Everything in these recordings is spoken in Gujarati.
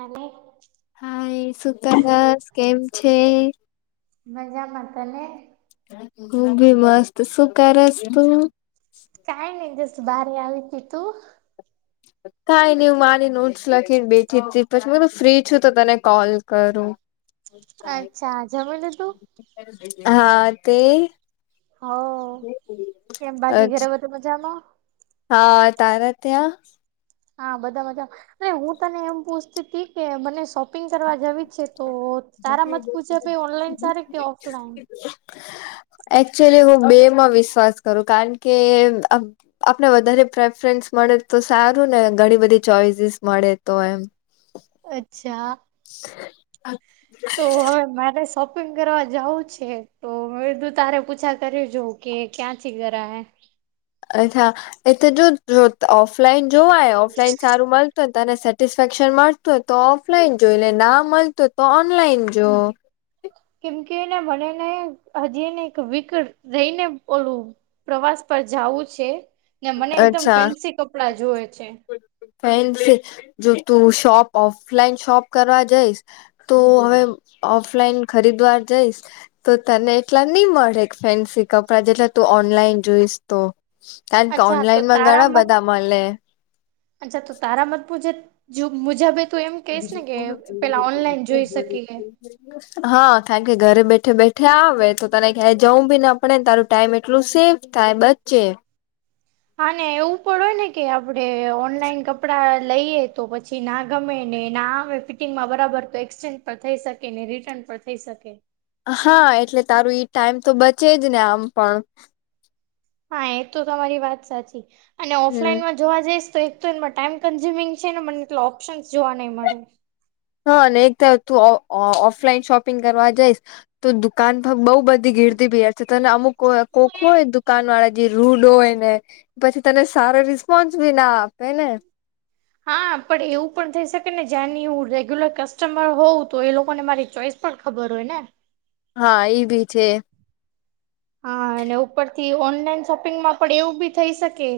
અને હા એ શુંક બસ કેમ છે મજા માતાલે ખું બી મસ્ત સુું કરસ તું કઈ નઈ દિવસ ભારી આવી હતી તું કાઈ નને હું મારી નોટ્સ લખીને બેઠી જ હતી પછી તું ફ્રી છું તો તને કોલ કરું અચ્છા જમીલ તું હા તે હ કેમ બાકી અચ્છ ઘેરે બધ મજામાં હા તારત્યા હા બધા બધા અને હું તને એમ પૂછતી હતી કે મને શપિંગ કરવા જવી છે તો તારા મત પૂછે ભાઈ ઓનલાઈન સારે કે ઓફલાઈન [unintelligible] એકચુઅલી હું બે માં વિશ્વાસ કરું કારણ કે આપને વધારે પ્રેફરન્સ મળે તો સારું ને ઘણી બધી ચોઈસીસ મળે તો એમ અચ્છા અ તો હવે મારે શોપિંગ કરવા જવું છે તો હ બીધું તારે પૂછા કરી જોઉં કે ક્યાં ચીખ જ હૈ અચ્છા એ તો જો જો ઓફલાઈન જોવાય ઓફલાઈન સારું મળત તને સેટિસફેક્શન મળતું હોય તો ઓફલાઈન જો એટલે ના મળત હોય તો ઓનલાઈન જો કેમ કે એને મનેને હજી એને એક વીક રહી ને ઓોલું પ્રવાસ પર જવું છે ને મને એકદમ અચ્છા ફેન્સી કપડા જોવે છે. ફેન જો તું શોપ ઓફલાઈન શોપ કરવા જઈશ તો હવે ઓફલાઈન ખરીદવાર જઈશ તો તને એટલા નહી મળે ફેન્સી કપડાં જેટલા તું ઓનલાઈન જોઈશ તો કારણ કે અચ્છા તો ઓનલાઈન માં તારા ઘણા મત બધા મળે અચ્છા તો તારા મત મુજ જો મુજાબ તું એમ કશ ને કે પેલા ઓનલાઈન જોઈ શકીએ બ હા કારણ કે ઘરે બેઠે બેઠે આવે તો તને ક્યાંય જવું બી ના પડે ને તારું ટાઈમ એટલું સેવ સાહેબધ છે. હાને એવું પણ હોય ને કે આપડે ઓનલાઈન કપડાં લઈએ તો પછી નાખ ગમે ને ના ફિટિંગમાં બરાબર તો એક્સચેન્જ પણ થઈ શકે ને રિટર્ન પણ થઈ શકે હા એટલે તારું ઈ ટાઈમ તો બચે જ ને આમ પણ હા એ તો તમારી વાત સાચી અને હમ ઓફલાઈનમાં જોવા જઈશ તો એક તો એમાં ટાઈમ કન્ઝ્યુમિંગ છે ને મને એટ ઓપ્શનસ જોવા નહીં મળે હા ને એક તર તું ઓફલાઈન શોપિંગ કરવા જઈશ તો દુકાન બઉુ બધી ગીરતી પીયાર છે તને અમુક કોકુંય દુકાન વાળા જે રૂડ હોય ને પછી તને સારો રિસ્પોન્સ બી ના આપે ને હા પણ એવું પણ થઈ શકે ને જ્યાંની હું રેગ્યુલર કસ્ટમર હોઉં તો એ લોકોને મારી ચોઈસ પણ ખબર હોય ને હા એઈ ભી છે. હા અને ઉપરથી ઓનલાઈન શોપિંગમાં પણ એવું બી થઈ શકે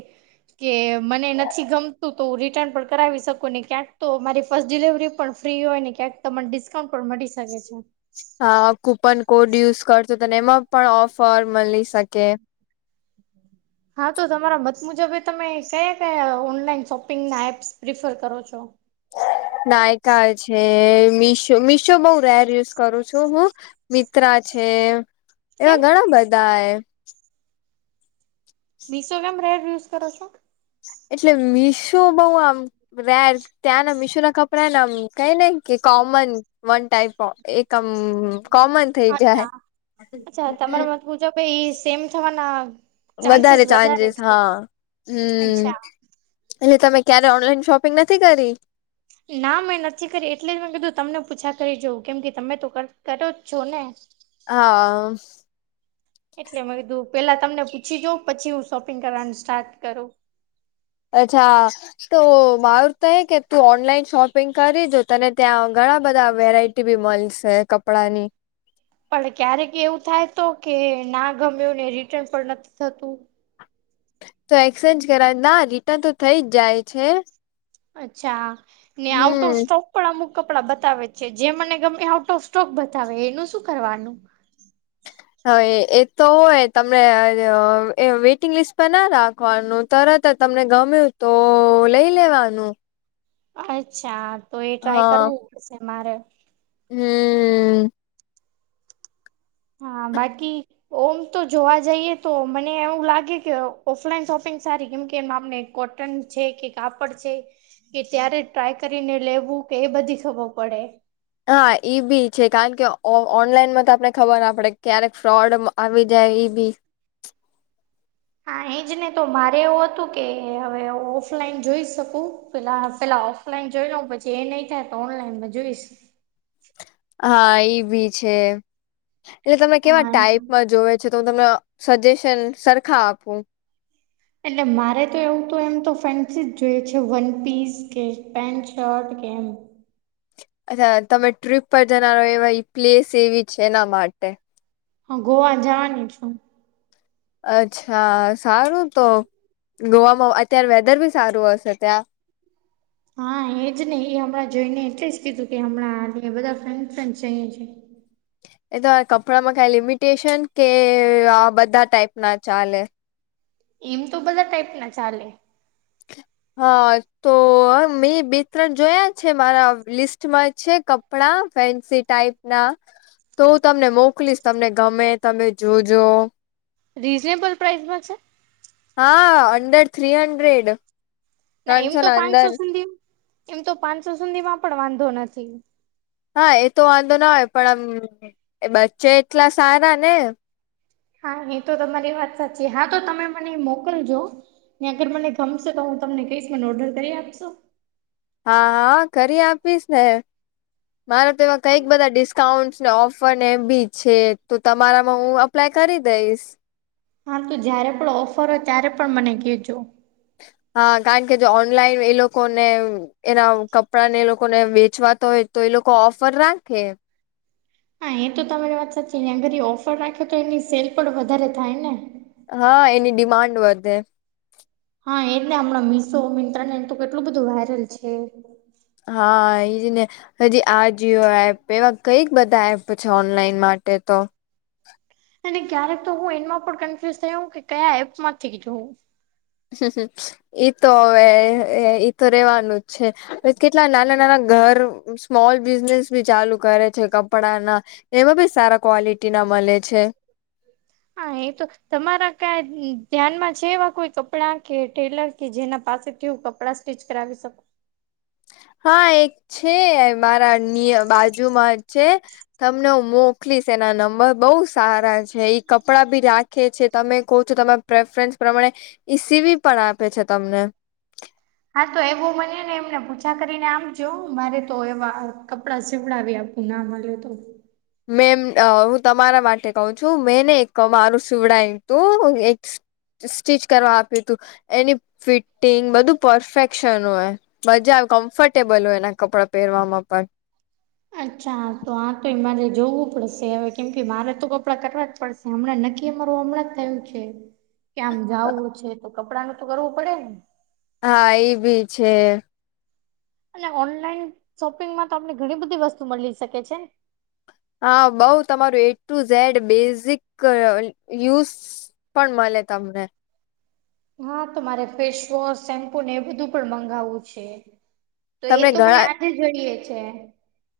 કે મને નથી ગમતું તો હું રિટર્ન પણ કરાવી શકું ને ક્યાંક તો મારી ફસ્ટ ડિલવરી પણ ફ્રી હોય ને ક્યાંક તમને ડિસ્કાઉન્ટ પણ મળી શકે છે. હા કૂપન કોડ યુઝ કરશો તોને એમાં પણ ઓફર મળી શકે હા તો તમારા મત મુજબે તમે કયા કયા ઓનલાઈન શોપિંગના એપ્સ પ્રિફર કરો છો. નાયકા છે મીશો મીશો બઉ રેર યુઝ કરું છું હું મિત્રા છે કેમ એવા ઘણા બધા એ બીસો ગ્રામ રેડ ુઝ કરો છ. એટલે મીશો બઉ આમ રેર ત્યાં ના મીશો ના કપડાને આમ કઈ ન કે કોમન વન ટાઈપ ઓ એકમ કોમન થઈ જાય પૂજા પ એ સેમ થવા ના વધારે ચાન્સીસ હા હમ અચ્છા. એટલે તમે ક્યારે ઓનલાઈન શોપિંગ નથી કરી ના મેં નથી કરી એટલે જ મેં કીધું તમને પૂછા કરી જોઉં કેમ કે તમે તો કરો છો ને હા એટલે મેં કધું પેલા તમને પૂછી જાઉ પછી હું શોપિંગ કરવાનું સ્ટાર્ટ કરું. અચ્છા તો મારું તો કે તું ઓનલાઈન શોપિંગ કરી જો તને ત્યાં ઘણા બધા વેરાઈટી ટીબી મોલ્સ હૈ કપડા ની પણ ક્યારેક એવું થાય તો કે ના ગમ્યું ને રિટર્ન પણ નથી થતું. તો એક્સચેન્જ કરાવ ના રિટર્ન તો થઇ જ જાય છે. અચ્છા ને આઉટ હમ ઓફ સ્ટોક ડા અમુક કપડા બતાવે છે જે મને ગમે આઉટ ઓફ સ્ટોક બતાવે એનું શું કરવાનું હવે એ તો હોય તમને વેઇટિંગ લિસ્ટ પર ના રાખવાનું તરત જ તમને ગમ્યું તો, લઈ લેવાનું. અચ્છા, તો એ ટ્રાય કરવું પડશે મારે. હમ્મ હા, બાકી. ઓમ તો જોવા જઈએ, તો મને એવું લાગે કે ઓ ઓફલાઈન શોપિંગ સારી, કેમ કે મા મેલ કોટન છે, કે કાપડ છે કે ત્યારે ટ્રાય કરીને લેવું કે એ બધી ખબર પડે. હા ઈ બી છે, કારણ કે ઓ ઓનલાઈનમાં તો આપને ખબર ના પડે, ક્યારેક ફ્રોડ મ આવી જાય ઈ બી. હા એજને, તો મારે એવું હતું કે હવે ઓફલાઈન જોઈ શકું, પેલા પેલા ઓફ ફલાઈન જોઈ લઉં, પછી એ નહીં થાય તો ઓનલાઈનમાં જોઈશું. હા ઈભી છે, એટલે તમે કેવા હા ટાઈપમાં જોવે છે, તો હું તમને સજેશન સરખા આપું. એટલે મારે તો એવું તો એમ તો ફેન્સી જ જોઈએ છે, વન પીસ, કે પેન્ટ શર્ટ કે એમ. અછા તમે ટ્રીપ પર જનારો એવા ઇ પ્લેસ એવી છે એના માટે. હા, ગોવા જવાની છું. અચ્છા, સારું તો ગોવામાં અત્યારે વેધર બી સારું હશે ત્યાં. હા એજ નઈ, એ હમણાં જોઈને એટલે જ કીધું, કે હમણાં અમે બધા ફ્રેન્ડ ફ્રેન્ડ જઈએ છે. એ તો કપડામાં કાઈ લિમિટેશન? કે આ બધા ટાઈપ ના ચાલે. એમ તો બધા ટાઈપ ના ચાલે. [inaudible] હા, તો અરે મેં બે ત્રણ જોયા છે, મારા લિસ્ટમાં છે કપ પડાં ફેન્સી ટાઈપ ના. તો હું તમને મોકલીશ, તમને ગમે તમે જોજો. રીઝનેબલ પ્રાઇસમાં છે? હા, અંડર થ્રી હંડ્રેડ. ના એમ ત્રણસો તો પાંચસો અંદર સુધી, એમ તો પાંચસો સુધીમાં પણ વાંધો નથી. હા એ તો વાંધો ના હોય, પણ આમ એ બચ્ચે એટલા સારા ને. હા એ તો તમારી વાત સાચી, હા તો તમે મને મોકલજો. ત્યાં આગળ મને ગમશે તો હું તમને કઈશ, મને ઓર્ડર કરી આપશો? હા હા, કરી આપીશ ને. મારે તો એવા કઈક બધા ડિસ્કાઉન્ટ ને ઓફર એ બી છે, તો તમારામાં હું અપ પ્લા કરી દઈશ. હા તો જયારે પણ ઓફર હોય, ત્યારે પણ મને કહેજો. હા કારણ કે, જો ઓનલાઈન એ લોકોને એના કપડાં ને એ લોકો ને વેચવાતા હોય, તો એ લોકો ઓફર રાખે. હા એ તો તમારી વાત સાચી, ત્યાં ઘડી ઓફર રાખે તો એની સેલ પણ વધારે થાય ને. હા એની ડિમાન્ડ વધે. હા એને હમણાં મિશો, મિન્ત્રા ને બધું કેટલું બધું વાયરલ છે. હા એજને. હજી આ જિ ઓ એપ, એવા કઈક બધા એપ છે ઓનલાઈન માટે તો. અને ક્યારેક તો હું એમાં પણ કન્ફ્યુઝ થયાવ કે કયા એપમાંથી જોઉં. ઈ તો હવે, અ ઈ તો રેવાનું જ છે, એજ કેટલા નાના નાના ઘર, સ્મોલ બિઝનેસ બી ચાલુ કરે છે કપડાના. એમાં બી સારા ક્વોલિટી ના મળે છે. હા એ તો તમારા કાઈ ધ્યાનમાં છે, એવા કોઈ કપડા કે ટેલર? કે જેના પાસેથી હુ કપડા સ્ટીચ કરાવી શકુ. હા એક છે, મારા નિ બાજુમાં છે. તમને હું મોકલીશ એના નંબર, બઉુ સારા છે, ઈ કપડાં બી રાખે છે, તમે કહો છો તમે પ્રેફરન્સ પ્રમાણે ઈ સીવી પણ આપે છે તમને. હા તો એવું મને ને, એમને પૂછા કરીને આમજો મારે તો એવા કપડાં સીવડાવ્યા આપ એ ના મલીયો તો. મેમ હું તમારા માટે કહ છું મેંને એક મારું સવડાય હતું એક. સ્ટિચ કરવા આપ્યું તું એની ફિટિંગ બધું પરફેક્શન હોય. મજા આવે કમ્ફર્ટેબલ હોય એના કપડાં પહેરવામાં પણ. અચ્છા તો આ તો એ મારે જોવું પડશે હવે કેમ કે મારે તો કપડાં કટવા જ પડશે. હમણાં નક્કી અમારું હમણાં જ થયું છે. કે આમ જવું છે તો કપડાંનું તો કરવું પડે ને. હા એ ભી છે. અને ઓનલાઈન શોપિંગમાં તો આપને ઘણી બધી વસ્તુ મળી શકે છે ને. હા બઉ તમારું A to Z basic use. સિફડ મળે તમને. હા તો મારે ફેસવોશ શેમ્પુ ને એ બધું પણ મંગાવવું છે. તો એ તમને તો મને ઘણા આજે જોઈએ છે.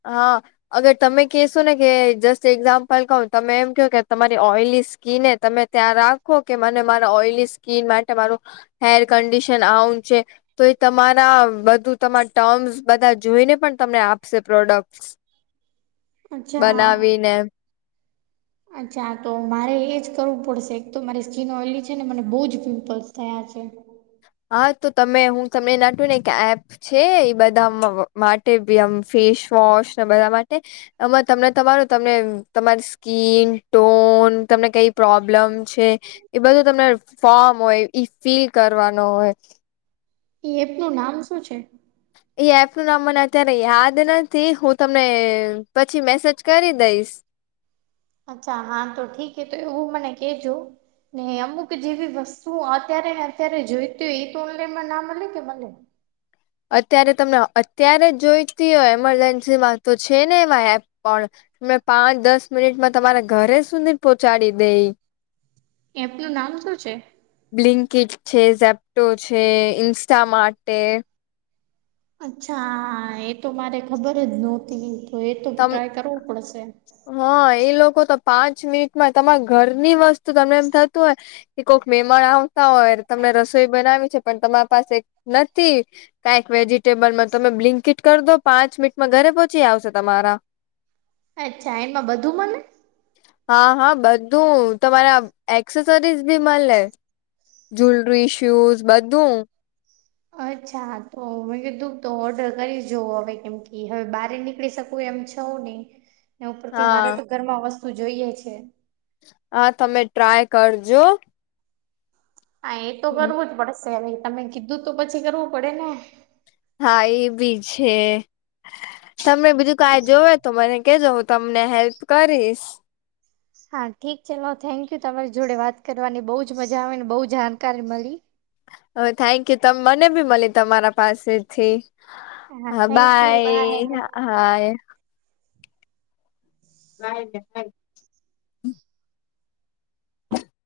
હા. અગર તમે કશો ને કે જસ્ટ એક્ઝામ્પલ કહ તમે એમ ક કે તમારી ઓઇલી સ્કીિન તમે ત્યાં રાખો કે મને મારા ઓઈલી સ્કીિન માટે મારું હેર કન્ડિશન આવું છે. તો એ તમારા બધું તમારા ટર્મસ બધા જોઈને પણ તમને આપશે. પ્રોડક્ટ અચ્છા. બનાવીને. અચ્છા તો મારે એજ કરવું પડશે એક તો મારી સ્કીિન ઓયલી છે ને મને બહુ જ પિમ્પલ્સ થયા છે. હા તો તમે હું તમને નાટ્યું ને એપ. છે એ બધા માટે આમ ફેસવોશ ને બધા માટે. આમાં તમને તમારું તમને તમારી. સ્કીન ટોન તમને કઈ પ્રોબ્લેમ છે. એ બધું તમને ફોર્મ હોય ઈ ફિલ કરવાનો હોય. એપ નું નામ શું છે. એ એપ ન નામ મને અત્યારે યાદ નથી હું તમને પછી મેસેજ કરી દઈશ. અચ્છા હા તો ઠીક હ તો એવું મને કેજો. ને અમુક જેવી વસ્તુ અત્યારે ને અત્યારે જોઈતી હોય એ તો ઓનલાઈનમાં ના મળે કે મળે. અત્યારે તમને અત્યારે જોઈતી હોય મરજન્સીમાં તો છે ને એમાં એપ પણ. મે પાંચ દસ મિનિટમાં તમારા ઘરે સુધી પહોંચાડી દઈ. એપ નું નામ શું છે. બ્લિંકટ છે ઝેપ્ટો છે ઇન્સ્ટા માટે. અચ્છા એ તો મારે ખબર જ નહોતી તો એ તો તમ ટ્રાય કરવો પડશે. હા એ લોકો તો પાંચ મિનિટમાં તમારા ઘરની વસ્તુ તમને એમ થતું હોય. એકક મમાન આવતા હોય તમને રસોઈ બનાવી છે પણ તમારી પાસે નથી. કાંઈક વેજિટેબલમાં તમે બ્લિંકીટ કર દો પાંચ મિનટમાં ઘરે પહોંચી આવશે. તમારા. અચ્છા એમાં બધું મને. હા હા બધું તમારા એક્સેસરીઝ ભી મળે. જવેલરી શૂઝ બધું. અચ્છા તો મેં કીધું તો ઓર્ડર કરી જોવ હવે કેમ કે હવે બાર નીકળી શક એમ છઉું નહી ઉપરથી હા મારે તો ઘર માં વસ્તુ જોઈએ છે. હા તમે ટ્રાય કરજો. હા એ તો કરવું જ પડશે તમે કીધું તો પછી કરવું પડે ને. હા એ બી છે તમને બીજું કાઈ જોવે તો મને કેજો. તમને હેલ્પ કરીશ. હા ઠીક છે હ થેન્કયુ તમારી જોડે વાત કરવાની બહુ જ મજા આવે ને બહુ જાણકારી મળી. હ થેન્ક યુ ત મને ભી મળી તમારા પાસેથી. હા બાય હા [unintelligible] [unintelligible] [inaudible]